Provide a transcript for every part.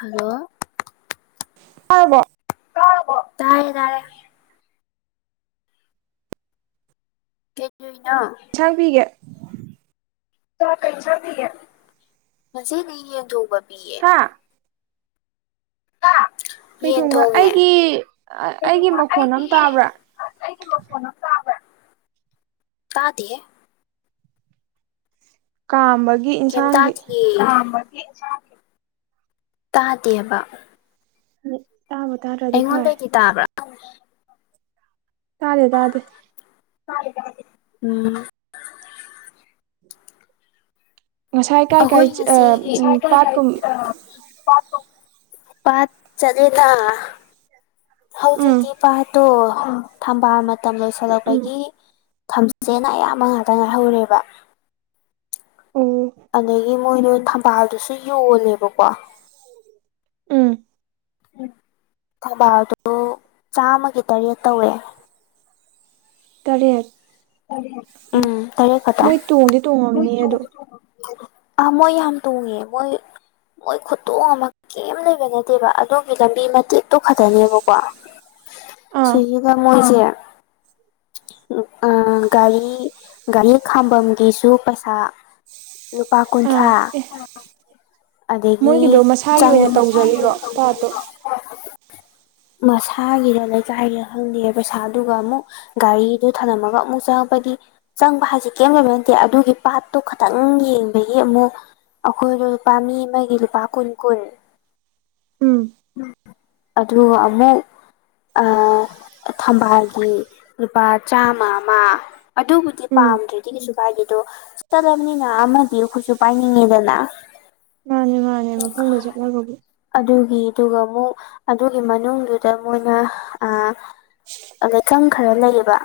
hello ꯑꯗ ꯇꯥꯔꯦ ꯇꯥꯔꯦ ꯍ ꯁꯪꯄꯤꯤꯒꯦ ꯩꯁ ꯃꯖꯤꯦ ꯅ ꯣꯕꯔ ꯍꯥꯥ ꯀꯩ ꯌꯦꯟ ꯊꯣꯡꯕ ꯊꯣꯡꯉꯦ ꯑꯩꯒꯤ ꯑꯩꯒꯤ ꯃꯈꯣꯟ ꯑꯃ ꯇꯥꯕ꯭ꯔꯥ ꯑꯩꯒꯤꯣꯟ ꯇꯥꯕ ꯇꯥꯗ ꯀꯥꯝꯕꯁ ꯀꯩꯝ ꯇꯥꯗꯌꯦ ꯇꯥꯗꯦꯕ ꯎꯝ ꯑꯩꯉꯣꯟꯗꯒꯤ ꯇꯥꯕ꯭ꯔꯥ ꯇꯥꯗꯦ ꯇꯥꯗꯦ ꯎꯝ ꯉꯁꯥꯏ ꯀꯥꯏ ꯀꯥꯏ ꯑꯈꯣꯏ ꯉꯁꯤ ꯎꯝ ꯄꯥꯠꯀꯨꯝ ꯄꯥꯠ ꯆꯠꯂꯦꯗ ꯎꯝ ꯍꯧꯖꯤꯛꯀꯤ ꯄꯥꯠꯇꯣ ꯊꯝꯕꯥꯜ ꯃꯇꯝ ꯎꯝ ꯂꯣꯏꯁꯤꯜꯂꯛꯄꯒꯤ ꯊꯝꯖꯁꯦꯅ ꯑꯌꯥꯝꯕ ꯉꯥꯛꯇ ꯉꯥꯏꯍꯧꯔꯦꯕ ꯑꯣ ꯑꯗꯨꯒꯤ ꯃꯣꯏꯗꯣ ꯊꯝꯕꯥꯜꯗꯨꯁꯨ ꯌꯣꯜꯂꯦꯕꯀꯣ ꯎꯝ ꯎ ꯊꯕꯥꯜꯗꯨ ꯆꯥꯝꯃꯒꯤ ꯇꯔꯦꯠ ꯇꯧꯋꯦ ꯇꯔꯦꯠ ꯎꯝ ꯀꯔ ꯈꯇꯝ ꯃꯣꯏ ꯇꯣꯡꯗꯤ ꯇꯣꯡꯉꯝꯅꯤ ꯑꯗꯣ ꯑꯥ ꯃꯣꯏ ꯌꯥꯝ ꯇꯣꯡꯉꯦ ꯃꯣꯏ ꯃꯣꯏ ꯈꯨꯠꯇꯣꯡ ꯑꯃ ꯀꯔꯤꯝ ꯂꯩꯕ ꯅꯠꯇꯦꯕ ꯑꯗꯣꯝꯒꯤ ꯂꯝꯕꯤ ꯃꯇꯦꯛꯇꯣ ꯈꯛꯇꯅꯦꯕꯀꯣ ꯑꯥ ꯁꯤꯒꯤ ꯀꯃꯣꯏꯁꯦ ꯒꯥꯔꯤ ꯒꯥꯔꯤ ꯈꯥꯝꯕꯒꯤꯁꯨ ꯄꯩꯁꯥ ꯂꯨꯄꯥ ꯑꯥ ꯀꯨꯟꯊ꯭ꯔꯥ ꯑꯦ ꯑꯗꯒꯤ ꯃꯣꯏꯒꯤꯗꯣ ꯃꯁꯥꯒꯤ ꯆꯥꯡ ꯑꯣꯏꯅ ꯇꯧꯖꯔꯤꯔꯣ ꯄꯥꯠꯇꯣ ꯃꯁꯥꯒꯤꯗ ꯂꯩꯀꯥꯏꯒꯤꯦ ꯈꯪꯗꯦ ꯄꯩꯁꯥꯗꯨꯒ ꯑꯃꯨꯛ ꯒꯥꯔꯤꯗꯨ ꯊꯝꯂꯝꯃꯒ ꯑꯃꯨꯛ ꯆꯪꯉ ꯆꯪꯕꯗꯤ ꯆꯪꯕ ꯍꯥꯏꯁꯤꯦ ꯀꯩꯝꯗꯕ ꯅꯠꯇꯦ ꯑꯗꯨꯒꯤ ꯄꯥꯠꯇꯨ ꯈꯤꯇꯪ ꯌꯦꯡꯕꯒꯤ ꯑꯃꯨꯛ ꯑꯩꯈꯣꯏꯗ ꯂꯨꯄꯥ ꯃꯤ ꯑꯃꯒꯤ ꯂꯨꯄꯥ ꯀꯨꯟ ꯀꯨꯟ ꯎꯝ ꯑꯗꯨ ꯑꯃꯦ ꯊꯝꯕꯥꯜꯒꯤ ꯂꯨꯄꯥ ꯆꯥꯃ ꯑꯃ ꯑꯗꯨꯕꯨꯗꯤ ꯎꯝ ꯄꯥꯝꯗ꯭ꯔꯗꯤ ꯀꯩꯁꯨ ꯗꯣ ꯆ ꯆꯠꯂꯕꯅꯤꯅ ꯑꯃꯗꯤ ꯑꯩꯈꯠꯁꯨ ꯄꯥꯏꯅꯤꯡꯉꯤꯗꯅ ꯅꯦ ꯃꯐꯝꯗ ꯆꯠꯂꯔꯕꯕꯨ ꯑꯗꯨꯒꯤ ꯑꯗꯨꯒ ꯑꯃꯨꯛ ꯑꯗꯨꯒꯤ ꯃꯅꯨꯡꯗꯨꯗ ꯃꯣꯏꯅ ꯑꯩꯊꯪ ꯈꯔ ꯂꯩꯌꯦꯕ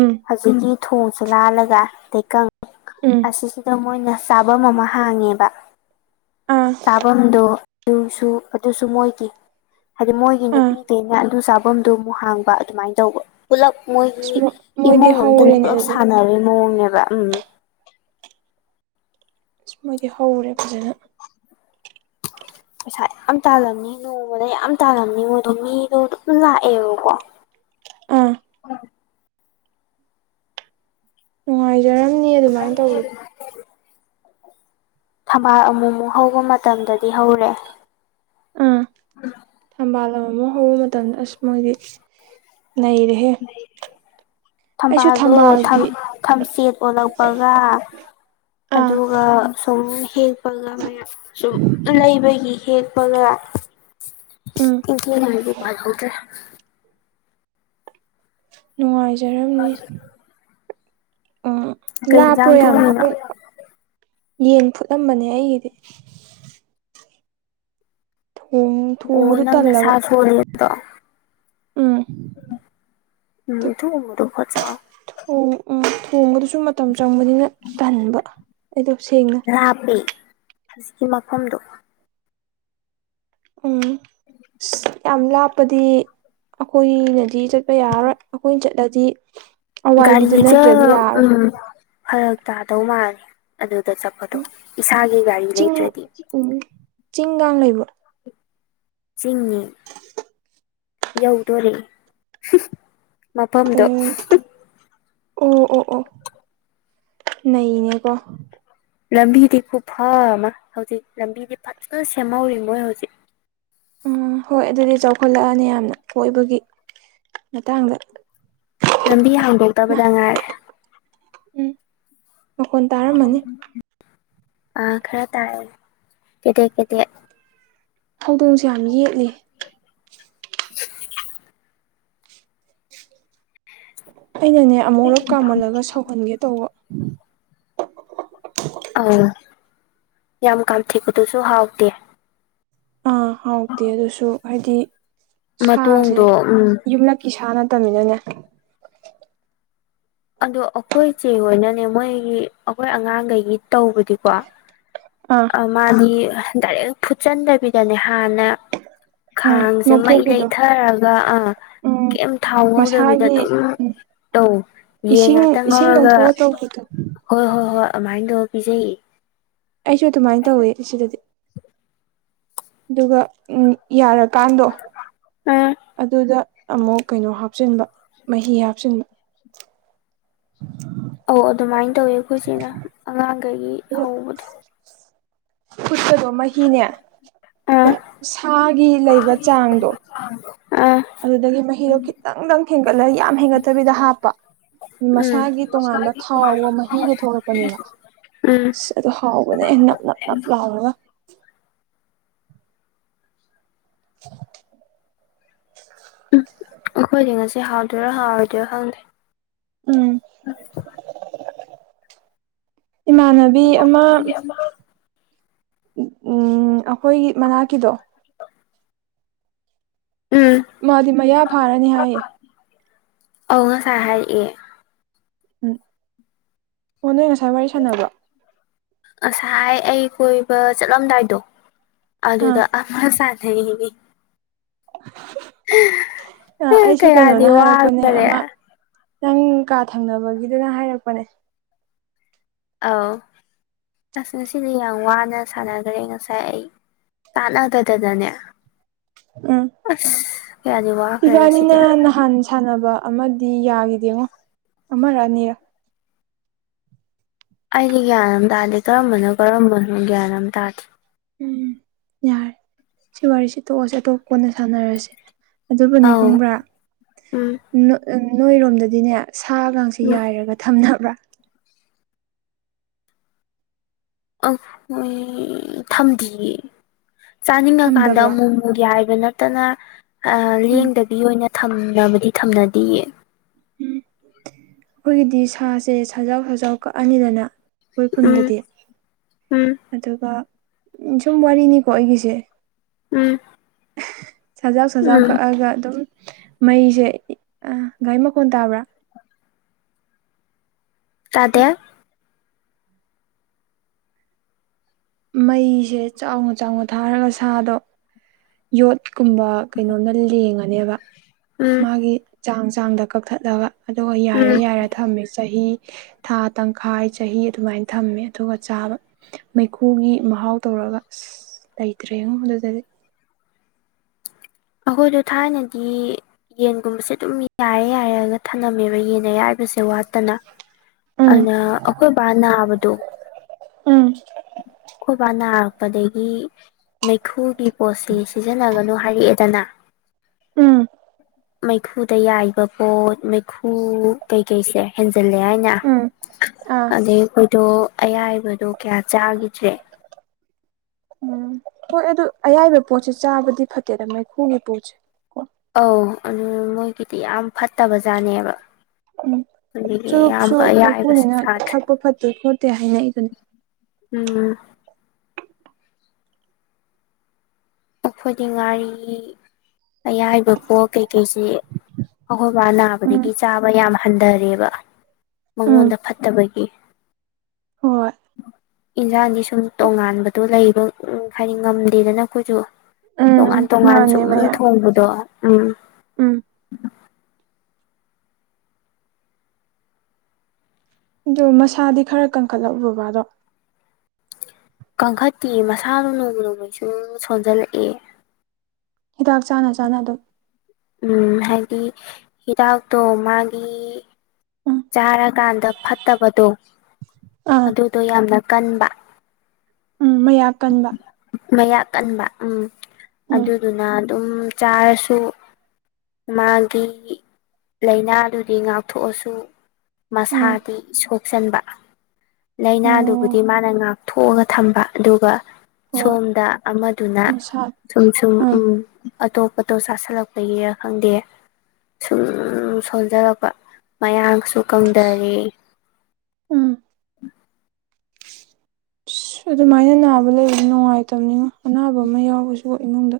ꯎꯝ ꯍꯧꯖꯤꯛꯀꯤ ꯊꯣꯡꯁꯦ ꯂꯥꯜꯂꯒ ꯇꯩꯀꯪ ꯎꯝ ꯑꯁꯤ ꯑꯗ ꯃꯣꯏꯅ ꯆꯥꯐꯝ ꯑꯃ ꯍꯥꯡꯉꯦꯕ ꯑꯥ ꯆꯥꯐꯝꯗꯨ ꯑꯗꯨꯁꯨ ꯑꯗꯨꯁꯨ ꯃꯣꯏꯈꯤ ꯍꯥꯏꯗꯤ ꯃꯣꯏꯒꯤ ꯑꯥ ꯅꯨꯄꯤꯗꯩꯅ ꯑꯗꯨ ꯆꯥꯐꯝꯗꯨ ꯑꯃꯨꯛ ꯍꯥꯡꯕ ꯑꯗꯨꯃꯥꯏꯅ ꯇꯧꯕ ꯄꯨꯂꯞ ꯃꯣꯏꯒꯤ ꯏꯁ ꯃꯣꯏꯗꯤ ꯏꯃꯨꯡ ꯑꯝꯇꯅ ꯍꯧꯔꯦꯅꯦ ꯄꯨꯂꯞ ꯑꯗꯨꯗꯤ ꯁꯥꯟꯅꯔꯤ ꯃꯑꯣꯡꯅꯦꯕ ꯎꯝ ꯑꯁ ꯃꯣꯏꯗꯤ ꯍꯧꯔꯦ ꯐꯖꯅ ꯄꯩꯁꯥ ꯌꯥꯝ ꯇꯥꯜꯂꯝꯅꯤ ꯅꯣꯡꯃꯗ ꯌꯥꯝ ꯇꯥꯜꯂꯝꯅꯤ ꯃꯣꯏꯗꯣ ꯃꯤꯗꯣ ꯑꯗꯨꯝ ꯂꯥꯛꯑꯦꯕꯀꯣ ꯑꯥ ꯎꯝ ꯅꯨꯡꯉꯥꯏꯖꯔꯝꯅꯤ ꯑꯗꯨꯃꯥꯏꯅ ꯇꯧꯕꯗꯣ ꯊꯝꯕꯥꯜ ꯑꯃꯨꯛ ꯑꯃꯨꯛ ꯍꯧꯕ ꯃꯇꯝꯗꯗꯤ ꯍꯧꯔꯦ ꯑꯥ ꯊꯝꯕꯥꯜ ꯑꯃ ꯑꯃꯨꯛ ꯍꯧꯕ ꯃꯇꯝꯗ ꯑꯁ ꯃꯣꯏꯗꯤ ꯅ ꯔꯦ ꯊꯝꯕꯥꯜꯗꯣ ꯊꯝꯆꯦꯠ ꯑꯣꯜꯂꯛꯄꯒ ꯑꯥ ꯑꯗꯨꯒ ꯁꯨꯝ ꯍꯦꯛꯄꯒ ꯃꯌꯥꯝ ꯁꯨꯝ ꯂꯩꯕꯒꯤ ꯍꯦꯛ ꯐ ꯎꯝ ꯏ ꯍꯥꯏꯦ ꯅꯨꯡꯉꯥꯏꯖꯔꯝꯅꯤ ꯎꯝ ꯀꯩ ꯂꯥꯛꯄ꯭ꯔꯣ ꯌꯦꯟꯖꯥꯡ ꯌꯥꯝꯅ ꯊꯣꯡꯉꯤꯅꯣ ꯑꯩꯈꯣꯏ ꯌꯦꯟ ꯐꯨꯠꯂꯝꯕꯅꯦ ꯑꯩꯒꯤꯗꯤ ꯊꯣꯡ ꯑꯣ ꯊꯣꯡꯕꯗ ꯅꯪ ꯇꯜꯂꯕ ꯅꯁꯥ ꯁꯣꯜꯂꯦ ꯑꯗꯣ ꯎꯝ ꯎꯝ ꯑꯊꯨꯒꯨꯝꯕꯗꯣ ꯈꯣꯠ ꯆꯥꯎ ꯎꯝ ꯇꯣꯡꯕꯗꯨꯁꯨ ꯃꯇꯝ ꯆꯪꯕꯅꯤꯅ ꯇꯍꯟꯕ ꯔꯥꯞꯄꯤ ꯍꯧꯖꯤꯛꯀꯤ ꯃꯐꯝꯗꯨꯣ ꯎꯝ ꯌꯥꯝ ꯂꯥꯞꯄꯗꯤ ꯑꯩꯈꯣꯏꯅꯗꯤ ꯆꯠꯄ ꯌꯥꯔꯔꯣꯏ ꯑꯩꯈꯣꯏꯅ ꯆꯠꯂꯗꯤ ꯑꯋꯥꯏꯕꯤꯗꯨ ꯒꯥꯔꯤꯁꯦ ꯅꯠꯇ꯭ꯔꯗꯤ ꯌꯥꯔꯔꯣꯏ ꯎꯝ ꯐꯔꯛ ꯇꯥꯗꯧ ꯃꯥꯂꯦ ꯑꯗꯨꯗ ꯆꯠꯄꯗꯣ ꯎꯝ ꯏꯁꯥꯒꯤ ꯒꯥꯔꯤ ꯂꯩꯇ꯭ꯔꯗꯤ ꯏꯅꯨꯡ ꯀꯥꯡꯥꯡ ꯂꯩꯕ꯭ꯔꯣ ꯆꯤꯅꯤ ꯌꯧꯗꯣꯣꯔꯦ ꯃꯐꯝꯗꯣ ꯑꯣ ꯑꯣ ꯑꯣ ꯑꯣ ꯅꯅꯦꯀꯣ ꯂꯝꯕꯤꯗꯤ ꯈꯨꯐ ꯑꯃ ꯍꯧꯖꯤꯛ ꯂꯝꯕꯤꯗꯤ ꯐꯖꯅ ꯁꯦꯝꯍꯧꯔꯤ ꯃꯣꯏ ꯍꯧꯖꯤꯛ ꯎꯝ ꯍꯣꯏ ꯑꯗꯨꯗꯤ ꯆꯥꯎꯈꯠꯂꯛꯑꯅꯤ ꯌꯥꯝꯅ ꯀꯣꯏꯕꯒꯤ ꯃꯇꯥꯡꯗ ꯂꯝꯕꯤ ꯃꯥ ꯍꯥꯡꯗꯣꯛꯇꯕꯗ ꯉꯥꯏꯔꯦ ꯎꯝ ꯃꯈꯣꯟ ꯇꯥꯔꯝꯃꯅꯤ ꯑ ꯈꯔ ꯇꯥꯔꯦ ꯀꯩꯗꯦꯛ ꯀꯦꯗꯦꯛ ꯍꯧꯗꯣꯡꯁꯨ ꯌꯥꯝ ꯌꯦꯠꯂ [unintelligible] ꯑꯩꯅꯅꯦ ꯑꯃꯨꯛꯨꯔꯛ ꯀꯥꯝꯃꯜꯂꯒ ꯁꯧꯍꯟꯒꯦ ꯇꯧꯕ ꯑꯧ ꯌꯥꯝ ꯀꯥꯝꯊꯤꯄꯗꯨꯁꯨ ꯍꯥꯎꯗꯦ ꯑꯥ ꯍꯥꯎꯇꯦ ꯑꯗꯨꯁꯨ ꯍꯥꯏꯗꯤ ꯁꯥꯁꯦ ꯃꯇꯣꯡꯗꯣ ꯎꯝ ꯌꯨꯝꯂꯛꯀꯤ ꯁꯥꯅ ꯇꯃꯤꯅꯅꯦ ꯑꯗꯣ ꯑꯩꯈꯣꯏꯁꯦ ꯑꯣꯏꯅꯅꯦ ꯃꯣꯏꯒꯤ ꯑꯩꯈꯣꯏ ꯑꯉꯥꯡꯈꯩꯒꯤ ꯇꯧꯕꯗꯤꯀꯣ ꯑꯥ ꯃꯥꯗꯤ ꯗꯥꯏꯔꯦꯛ ꯐꯨꯠꯆꯟꯗꯕꯤꯗꯅꯦ ꯍꯥꯟꯅ ꯑꯥ ꯈꯥꯡꯁꯦ ꯃꯩ ꯉꯧꯊꯣꯛꯄꯤꯗꯣ ꯂꯩꯊꯔꯒ ꯑꯥ ꯎꯝ ꯀꯩꯝ ꯊꯥꯎ ꯉꯧꯗꯕꯤꯗ ꯃꯁꯥꯒꯤ ꯑꯗꯨꯝ ꯇꯧ ꯌꯦꯟ ꯏꯁꯤꯡ ꯉꯥꯛꯇꯪ ꯏꯁꯤꯡ ꯉꯔꯒ ꯂꯧꯊꯣꯛꯑ ꯇꯧꯕꯗꯣ ꯍꯣꯏ ꯍꯣꯏ ꯍꯣꯏ ꯑꯗꯨꯃꯥꯏꯅ ꯇꯧꯔ ꯄꯤꯖꯌꯦ ꯑꯩꯁꯨ ꯑꯗꯨꯃꯥꯏꯅ ꯇꯧꯋꯦ ꯁꯤꯗꯗꯤ ꯑꯗꯨꯒ ꯎꯝ ꯌꯥꯔꯀꯥꯟꯗꯣ ꯎꯝ ꯑꯗꯨꯗ ꯑꯃꯨꯛ ꯀꯩꯅꯣ ꯍꯥꯞꯆꯤꯟꯕ ꯃꯍꯤ ꯍꯥꯞꯆꯤꯟꯕ ꯑꯧ ꯑꯗꯨꯃꯥꯏꯅ ꯇꯧꯋꯤ ꯑꯩꯈꯣꯏꯁꯤꯅ ꯑꯉꯥꯡꯈꯒꯤ ꯍꯧꯕꯗꯣ ꯁ ꯐꯨꯠꯇꯗꯣ ꯃꯍꯤꯅꯦ ꯁꯨꯝ ꯑꯥ ꯁꯥꯒꯤ ꯂꯩꯕ ꯆꯥꯡꯗꯣ ꯑꯥ ꯑꯗꯨꯗꯒꯤ ꯃꯍꯤꯗꯣ ꯈꯤꯇꯪꯗꯪ ꯊꯦꯡꯒꯠꯂꯒ ꯌꯥꯝ ꯍꯦꯟꯒꯠꯇꯕꯤꯗ ꯍꯥꯞꯄ ꯎꯝ ꯃꯁꯥꯒꯤ ꯇꯣꯉꯥꯟꯕ ꯊꯥꯎꯒ ꯃꯍꯤꯒ ꯊꯣꯛꯂꯛꯄꯅꯦꯕ ꯎꯝ ꯁ ꯑꯗꯨ ꯍꯥꯎꯕꯅꯦ ꯅꯞ ꯅꯞ ꯅꯞ ꯂꯥꯎꯔꯒ [unintelligible] ꯎꯝ ꯑꯩꯈꯣꯏꯗꯤ ꯉꯁꯤ ꯍꯥꯎꯗꯣꯏꯔꯥ ꯍꯥꯎꯔꯣꯏꯗꯣꯏꯔꯣ ꯈꯪꯗꯦ ꯎꯝ ꯑ ꯏꯃꯥꯟꯅꯕꯤ ꯑꯃ ꯍꯣꯏꯒꯤ ꯃꯅꯥꯛꯀꯤꯗꯣ ꯎꯝ ꯃꯥꯗꯤ ꯃꯌꯥ ꯐꯥꯔꯅꯤ ꯍꯥꯏꯌꯦ ꯑꯧ ꯉꯁꯥꯏ ꯍꯥꯏꯔꯑꯦ ꯎꯝ ꯑꯣ ꯅꯣꯏ ꯉꯁꯥꯏ ꯋꯥꯔꯤ ꯁꯥꯟꯅꯕꯣ ꯉꯁꯥꯏ ꯑꯩ ꯀꯣꯏꯕ ꯆꯠꯂꯝꯗꯥꯏꯗꯣ ꯑꯥ ꯑꯗꯨꯗ ꯑꯃ ꯆ ꯍ ꯑꯩꯁꯨ ꯀꯌꯥꯗꯤ ꯀꯩꯅꯣꯅ ꯍꯥꯏꯔꯛꯄꯅꯦ ꯋꯥꯈꯔꯦ ꯑꯃ ꯅꯪ ꯀꯥ ꯊꯪꯅꯕꯒꯤꯗꯨꯅ ꯍꯥꯏꯔꯛꯄꯅꯦ ꯑꯥꯎ ꯂꯥꯁꯅ ꯁꯤꯔꯤ ꯌꯥ ꯋꯥꯟ ꯁꯥꯟꯅꯈ꯭ꯔꯦ ꯉꯁꯥꯏ ꯑꯩ ꯆꯥꯟꯅꯗꯗꯅꯅꯦ ꯎꯝ ꯑꯁ ꯀꯌꯥꯗꯤ ꯋꯥꯈ꯭ꯔꯦ ꯉꯁꯤꯗꯤ ꯏꯕꯥꯅꯤꯅ ꯅꯍꯥꯟ ꯁꯥꯟꯅꯕ ꯑꯃ ꯗꯤ ꯌꯥꯈꯤꯗꯦꯉꯣ ꯑꯃꯔꯛꯑꯅꯤꯔ ꯑꯩꯗꯤ ꯒ꯭ꯌꯥꯟ ꯑꯃ ꯇꯥꯗꯦ ꯀꯔꯝꯕꯅꯣ ꯀꯔꯝꯕꯅꯣ ꯒ꯭ꯌꯥꯟ ꯑꯃ ꯇꯥꯗꯦ ꯎꯝ ꯌꯥꯔꯦ ꯁꯤ ꯋꯥꯔꯤꯁꯤ ꯇꯣꯛꯑꯁꯦ ꯑꯇꯣꯞꯄ ꯑꯣꯏꯅ ꯁꯥꯟꯅꯔꯁꯦ ꯑꯗꯨꯕꯨꯅꯦ ꯑꯧ ꯈꯪꯕ꯭ꯔꯥ ꯎꯝ ꯅꯣꯏꯔꯣꯝꯗꯗꯤꯅꯦ ꯁꯥꯒꯁꯤ ꯎꯝ ꯌꯥꯏꯔꯒ ꯊꯝꯅꯕ꯭ꯔꯥ ꯑ ꯍꯣꯏ ꯊꯝꯗꯤꯌꯦ ꯆꯥꯅꯤꯡꯉꯀꯥꯟꯗ ꯊꯝꯗꯕ꯭ꯔꯣ ꯑꯃꯨꯛꯨꯒꯤ ꯍꯥꯏꯕ ꯅꯠꯇꯅ ꯎꯝ ꯂꯦꯡꯗꯕꯤ ꯑꯣꯏꯅ ꯊꯝꯅꯕꯗꯤ ꯊꯝꯅꯗꯦꯌꯦ ꯑꯩꯈꯣꯏꯒꯤꯗꯤ ꯁꯥꯁꯦ ꯁꯟꯖꯥꯎ ꯁꯖꯥꯎ ꯀꯛꯑꯅꯤꯗꯅ ꯑꯩꯈꯣꯏ ꯎꯝ ꯈꯨꯟꯗꯗꯤ ꯎꯝ ꯑꯗꯨꯒ ꯎꯝ ꯁꯨꯝ ꯋꯥꯔꯤꯅꯤꯀꯣ ꯑꯩꯒꯤꯁꯦ ꯎꯝ ꯁꯖꯥꯎ ꯁꯖꯥꯎ ꯎꯝ ꯀꯛꯑꯒ ꯑꯗꯨꯝ ꯃꯩꯁꯦ ꯒꯥꯔꯤ ꯃꯈꯣꯟ ꯇꯥꯕ꯭ꯔꯥ ꯇꯗꯦ ꯃꯩꯁꯦ ꯆꯥꯎꯅ ꯆꯥꯎꯅ ꯊꯥꯔꯒ ꯁꯥꯗꯣ ꯌꯣꯠ ꯀꯨꯝꯕ ꯀꯩꯅꯣꯝꯅ ꯂꯦꯡꯉꯅꯦꯕ ꯎꯝ ꯃꯥꯒꯤ ꯆꯥꯡ ꯆꯥꯡꯗ ꯀꯛꯊꯠꯂꯒ ꯑꯗꯨꯒ ꯎꯝ ꯌꯥꯏꯔꯦ ꯌꯥꯏꯔꯦ ꯊꯝꯃꯦ ꯆꯍꯤ ꯊꯥ ꯇꯪꯈꯥꯏ ꯆꯍꯤ ꯑꯗꯨꯃꯥꯏꯅ ꯊꯝꯃꯦ ꯑꯗꯨꯒ ꯆꯥꯕ ꯃꯩꯈꯨꯒꯤ ꯃꯍꯥꯎ ꯇꯧꯔ ꯇꯒ ꯂꯩꯇ꯭ꯔꯦ ꯌꯦꯉꯣ ꯑꯗꯨꯗꯗꯤ ꯑꯩꯈꯣꯏꯗꯣ ꯊꯥꯏꯅꯗꯤ ꯌꯦꯟꯒꯨꯝꯕꯁꯦ ꯑꯗꯨꯝ ꯌꯥꯏꯔꯦ ꯌꯥꯏꯔꯦꯑꯒ ꯊꯝꯂꯝꯝꯃꯦꯕ ꯌꯦꯟ ꯑꯌꯥꯔꯤꯕꯁꯦ ꯋꯥꯠ ꯠꯇꯅ ꯎꯝ ꯑꯗꯨꯗ ꯑꯩꯈꯣꯏ ꯕꯥ ꯅꯥꯕꯗꯣ ꯎꯝ ꯑꯩꯣꯏꯕꯥ ꯅꯥꯔꯛꯄꯗꯒꯤ ꯃꯩꯈꯨꯒꯤ ꯄꯣꯠꯁꯤ ꯁꯤꯖꯤꯟꯅꯒꯅꯨ ꯍꯥꯏꯔꯤꯑꯦꯗꯅ ꯎꯝ ꯃꯩꯈꯨꯗ ꯌꯥꯏꯔꯤꯕ ꯄꯣꯠ ꯃꯩꯈꯨ ꯀꯩꯀꯩꯁꯦ ꯆꯜꯂꯦ ꯍꯥꯏꯅ ꯎꯝ ꯑꯥ ꯑꯗꯩ ꯑꯩꯈꯣꯏꯗꯣ ꯑꯌꯥꯏ ꯑꯗꯨꯗꯣ ꯀꯌꯥ ꯆꯥꯈꯤꯗ꯭ꯔꯦ ꯎꯝ ꯍꯣꯏ ꯑꯗꯨ ꯑꯌꯥꯏꯕ ꯄꯣꯠꯁꯦ ꯆꯥꯕꯗꯤ ꯐꯠꯇꯦꯗ ꯃꯩꯈꯨꯒꯤ ꯄꯣꯠꯁꯦ ꯑꯧ ꯑꯗꯨ ꯃꯣꯏꯒꯤꯗꯤ ꯌꯥꯝ ꯐꯠꯇꯕ ꯖꯥꯠꯅꯦꯕ ꯎꯝ ꯆꯨꯔꯨꯞꯁꯨ ꯑꯌꯥꯏꯕꯁꯨ ꯃꯩꯈꯨꯅꯤꯅ ꯆꯥꯗ꯭ꯔꯦ ꯊꯛꯄ ꯐꯠꯇꯣꯏ ꯈꯣꯠꯇꯦ ꯍꯥꯏꯅ ꯏꯗꯨꯅꯤ ꯎꯝ ꯑꯩꯈꯣꯏꯗꯤ ꯉꯥꯔꯤ ꯑꯌꯥꯏꯕꯀꯣ ꯀꯩꯀꯩꯁꯤ ꯑꯩꯈꯣꯏꯕ ꯎꯝ ꯅꯥꯕꯗꯒꯤ ꯆꯥꯕ ꯌꯥꯝ ꯍꯟꯊꯔꯦꯕ ꯎꯝ ꯃꯉꯣꯟꯗ ꯐꯠꯇꯕꯒꯤ ꯍꯣꯏ ꯏꯟꯁꯥꯡꯗꯤ ꯁꯨꯝ ꯇꯣꯉꯥꯟꯕꯗꯣ ꯂꯩꯕ ꯍꯥꯏꯗꯤ ꯉꯝꯗꯦꯗꯅ ꯑꯩꯈꯣꯏꯁꯨ ꯇꯣꯉꯥꯟ ꯎꯝ ꯇꯣꯉꯥꯟ ꯃꯥꯅꯦ ꯁꯨꯝ ꯃꯌꯥꯝ ꯊꯣꯡꯕꯗꯣ ꯎꯝ ꯎꯝ ꯑꯗꯨ ꯃꯁꯥꯗꯤ ꯈꯔ ꯀꯟꯈꯠꯂꯛꯎ ꯕꯕꯥꯗꯣ ꯀꯟꯈꯠꯇꯤꯌꯦ ꯃꯁꯥꯗꯣ ꯅꯣꯡꯃ ꯅꯣꯡꯃꯒꯤ ꯁꯨꯝ ꯁꯣꯟꯖꯜꯂꯛꯑꯦ ꯍꯤꯗꯥꯛ ꯆꯥꯅ ꯆꯥꯅ ꯑꯗꯨꯝ ꯎꯝ ꯍꯥꯏꯗꯤ ꯍꯤꯗꯥꯛꯇꯣ ꯃꯥꯒꯤ ꯎꯝ ꯆꯥꯔꯀꯥꯟꯗ ꯐꯠꯇꯕꯗꯣ ꯑꯥ ꯑꯗꯨꯗꯣ ꯌꯥꯝꯅ ꯀꯟꯕ ꯎꯝ ꯃꯌꯥꯛ ꯀꯟꯕ ꯃꯌꯥꯛ ꯀꯟꯕ ꯎꯝ ꯎꯝ ꯑꯗꯨꯗꯨꯅ ꯑꯗꯨꯝ ꯆꯥꯔꯁꯨ ꯃꯥꯒꯤ ꯂꯥꯏꯅꯥꯗꯨꯗꯤ ꯉꯥꯛꯊꯣꯛꯑꯁꯨ ꯎꯝ ꯃꯁꯥꯗꯤ ꯁꯣꯛ ꯆꯟꯕ ꯑꯣ ꯂꯥꯏꯅꯥꯗꯨꯕꯨꯗꯤ ꯃꯥꯅ ꯉꯥꯛꯊꯣꯛꯑꯒ ꯊꯝꯕ ꯑꯗꯨꯒ ꯍꯣꯏ ꯁꯣꯝꯗ ꯑꯃꯗꯨꯅ ꯃꯁꯥ ꯁꯨꯝ ꯁꯨꯝ ꯎꯝ ꯑꯇꯣꯞꯄꯇꯣ ꯆꯥꯁꯤꯜꯂꯛꯄꯒꯤꯔ ꯈꯪꯗꯦ ꯁꯨꯝ ꯁꯣꯟꯖꯂꯛꯄ ꯃꯌꯥꯡꯁꯨ ꯀꯪꯗꯔꯩ ꯎꯝ ꯑꯁ ꯑꯗꯨꯃꯥꯏꯅ ꯅꯥꯕ ꯂꯩꯕ ꯅꯨꯡꯉꯥꯏꯇꯕꯅꯤꯉꯣ ꯑꯅꯥꯕ ꯑꯃ ꯌꯥꯎꯕꯁꯨ ꯏꯃꯨꯡꯗ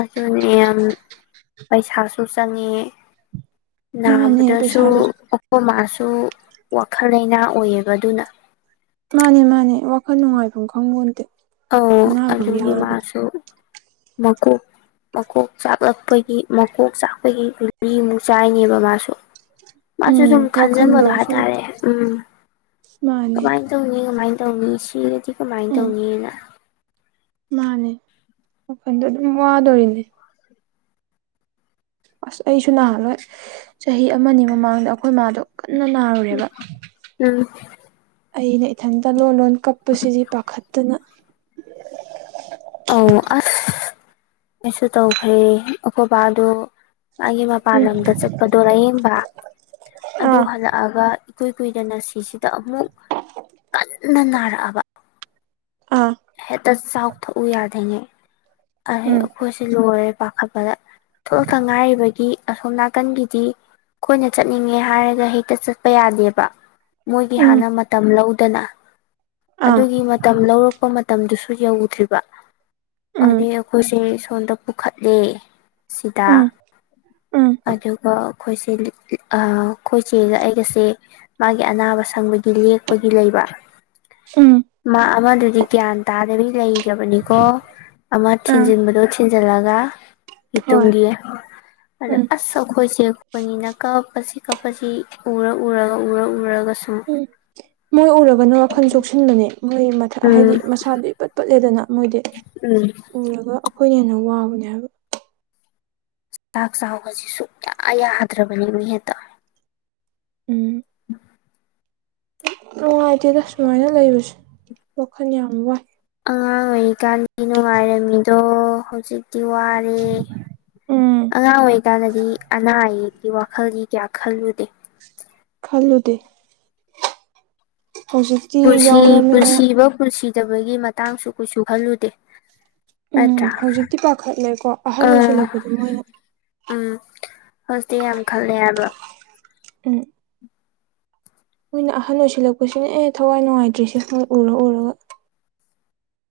ꯑꯗꯨꯅꯦ ꯌꯥꯝ ꯄꯩꯁꯥꯁꯨ ꯆꯪꯉꯤ ꯃꯥꯅꯦ ꯅꯥꯕꯥꯗꯁꯨ ꯄꯩꯁꯥꯁꯨ ꯑꯣꯄꯣꯃꯥꯁ ꯁꯨ ꯋꯥꯈꯜ ꯂꯩꯥꯏꯅꯥ ꯑꯣꯏꯌꯦꯕ ꯑꯗꯨꯅ ꯃꯥꯅꯦ ꯃꯥꯅꯦ ꯋꯥꯈꯜ ꯅꯨꯡꯉꯥꯏꯐꯝ ꯈꯪꯕꯣꯟꯗꯦ ꯑ ꯑꯗꯨꯒꯤ ꯃꯥꯁꯨ ꯃꯀꯣꯛ ꯃꯀꯣꯛ ꯆꯥꯛꯂꯛꯄꯒꯤ ꯃꯀꯣꯛ ꯆꯥꯛꯄꯒꯤ ꯒꯨꯂꯤ ꯃꯨꯛ ꯆꯥꯏꯅꯦꯕ ꯃꯥꯁꯨ ꯃꯥꯁꯨ ꯎꯝ ꯁꯨꯝ ꯋꯥꯈꯟꯗꯣ ꯈꯟꯖꯤꯟꯕꯗꯣ ꯍꯥꯏ ꯁꯨꯝ ꯇꯔꯦ ꯎꯝ ꯃꯥꯅꯦ ꯀꯃꯥꯏꯅ ꯇꯧꯅꯤ ꯀꯃꯥꯏꯅ ꯇꯧꯅꯤ ꯁꯤꯔꯗꯤ ꯀꯃꯥꯏꯅ ꯎꯝ ꯇꯧꯅꯤꯅ ꯃꯥꯅꯦ ꯋꯥꯈꯜꯗ ꯑꯗꯨꯝ ꯋꯥꯗꯣꯔꯤꯅꯦ ꯑꯁ ꯑꯩꯁꯨ ꯅꯍꯜꯂꯣꯏ ꯆꯍꯤ ꯑꯃꯅꯤ ꯃꯃꯥꯡꯗ ꯑꯩꯈꯣꯏ ꯃꯥꯗꯣ ꯀꯟꯅ ꯅꯥꯔꯨꯔꯦꯕ ꯎꯝ ꯑꯩꯅ ꯏꯊꯟꯇ ꯂꯣꯟ ꯂꯣꯟ ꯀꯛꯄꯁꯤꯗꯤ ꯄꯥꯈꯠꯇꯅ ꯑ ꯑꯁ ꯑꯩꯁꯨ ꯇꯧꯈ꯭ꯔꯦ ꯑꯩꯈꯣꯏꯕꯥꯗꯨ ꯃꯥꯒꯤ ꯃꯄꯥꯟ ꯎꯝ ꯂꯝꯗ ꯆꯠꯄꯗꯣ ꯂꯥꯏꯌꯦꯡꯕ ꯑꯗꯨ ꯑꯥ ꯍꯜꯂꯛꯑꯒ ꯏꯀꯨꯏ ꯀꯨꯏꯗꯅ ꯁꯤꯁꯤꯗ ꯑꯃꯨꯛ ꯀꯟꯅ ꯅꯥꯔꯛꯑꯕ ꯑꯥ ꯍꯦꯛꯇ ꯆꯥꯎꯊꯣꯛꯎ ꯌꯥꯗꯉꯩ ꯑꯩ ꯎꯝ ꯑꯩꯈꯣꯏꯁꯦ ꯂꯣꯏꯔꯦ ꯄꯥꯈꯠ ꯄꯗ ꯊꯣꯛꯂꯛꯇ ꯉꯥꯏꯔꯤꯕꯒꯤ ꯑꯁꯣꯝ ꯅꯥꯀꯟꯒꯤꯗꯤ ꯑꯩꯈꯣꯏꯅ ꯆꯠꯅꯤꯡꯉꯦ ꯍꯥꯏꯔꯒ ꯍꯦꯛꯇ ꯆꯠꯄ ꯌꯥꯗꯦꯕ ꯃꯣꯏꯒꯤ ꯎꯝ ꯍꯥꯟꯅ ꯃꯇꯝ ꯂꯧꯗꯅ ꯑꯥ ꯑꯗꯨꯒꯤ ꯃꯇꯝ ꯂꯧꯔꯛꯄ ꯃꯠ ꯃꯇꯝꯗꯨꯁꯨ ꯌꯧꯗ꯭ꯔꯤꯕ ꯎꯝ ꯑꯗꯩ ꯑꯩꯈꯣꯏꯁꯦ ꯁꯣꯝꯗ ꯄꯨꯈꯠꯂꯦ ꯁꯤꯗ ꯎꯝ ꯎꯝ ꯑꯗꯨꯒ ꯑꯩꯈꯣꯏꯁꯦ ꯂꯤꯠꯂꯤꯠ ꯑ ꯑꯩꯈꯣꯏ ꯆꯦꯒ ꯑꯩꯒꯁꯦ ꯃꯥꯒꯤ ꯑꯅꯥꯕ ꯁꯪꯕ ꯂꯦꯛꯄꯒꯤ ꯂꯩꯕ ꯎꯝ ꯃꯥ ꯑꯃꯟ ꯑꯗꯨꯗꯤ ꯒ꯭ꯌꯥꯟ ꯇꯥꯗꯕꯤ ꯂꯩꯒꯔꯕꯅꯤꯀꯣ ꯑꯃ ꯑꯥ ꯊꯤꯟꯖꯤꯟꯕꯗꯣ ꯊꯤꯟꯖꯤꯜꯂꯒ [unintelligible] ꯍꯣꯏ ꯎꯝ ꯌꯄꯅꯤꯅ ꯀꯞꯄꯁꯤ ꯀꯞꯄꯁꯤ ꯎꯔ ꯎꯔꯒ ꯎꯔ ꯎꯔꯒ ꯁꯨꯝ ꯎꯝ ꯃꯣꯏ ꯎꯔꯒꯅ ꯋꯥꯈꯜ ꯆꯣꯛꯁꯤꯟꯕꯅꯦ ꯃꯣꯏ ꯃꯊꯠ ꯑ ꯍꯥꯏꯗꯤ ꯎꯝ ꯃꯁꯥꯗꯨ ꯏꯄꯠ ꯄꯠꯂꯦꯗꯅ ꯃꯣꯏꯗꯤ ꯎꯝ ꯎꯔꯒ ꯑꯩꯈꯣꯏꯅ ꯍꯦꯟꯅ ꯋꯥꯕꯅꯦ ꯍꯥꯏꯕ ꯆꯥꯛ ꯆꯥꯎꯕꯁꯤ ꯁꯨꯛꯌꯥ ꯌꯥꯗ꯭ꯔꯕꯅꯤꯃꯤ ꯍꯦꯛꯇ ꯎꯝ [inaudible] ꯅꯨꯡꯉꯥꯏꯇꯦꯗ ꯁꯨꯃꯥꯏꯅ ꯂꯩꯕꯁꯦ ꯋꯥꯈꯜ ꯌꯥꯝ ꯋꯥꯏ ꯑꯉꯥꯡ ꯑꯣꯏꯔꯤꯀꯥꯟꯗꯤ ꯅꯨꯡꯉꯥꯏꯔꯝꯃꯤꯗꯣ ꯍꯧꯖꯤꯛ ꯇꯤ ꯋꯥꯔꯦ ꯎꯝ ꯑꯉꯥꯡ ꯑꯣꯏꯔꯤꯀꯥꯟꯗꯗꯤ ꯑꯅꯥ ꯑꯌꯦꯛ ꯋꯥꯈꯜꯒꯤ ꯀꯌꯥ ꯈꯜꯂꯨꯗꯦ ꯈꯜꯂꯨꯗ ꯄꯨꯁꯤ ꯌꯥꯎꯔꯃꯤꯅ ꯄꯨꯟꯁꯤꯕ ꯄꯨꯟꯁꯤꯗꯕꯒꯤ ꯃꯇꯥꯡꯁꯨ ꯀꯩꯁꯨ ꯈꯜꯂꯨꯗꯦ ꯎꯝ ꯅꯠꯇ꯭ꯔꯥ ꯍꯧꯖꯤꯛꯇꯤ ꯄꯥꯈꯠꯂꯦꯀꯣ ꯑꯍꯟ ꯑꯥ ꯑꯣꯏꯁꯜꯂꯛꯄꯗꯣ ꯃꯣꯏꯅ ꯎꯝ ꯍꯧꯖꯤꯛꯇꯤ ꯌꯥꯝ ꯈꯜꯂꯦ ꯍꯥꯏꯕ ꯎ ꯃꯣꯏꯅ ꯑꯍꯟ ꯑꯣꯏꯁꯤꯜꯂꯛꯄꯁꯤꯅ ꯑꯦ ꯊꯋꯥꯏ ꯅꯨꯡꯉꯥꯏꯇ꯭ꯔꯦꯁꯦꯣꯏ ꯎꯔ ꯎꯔꯒ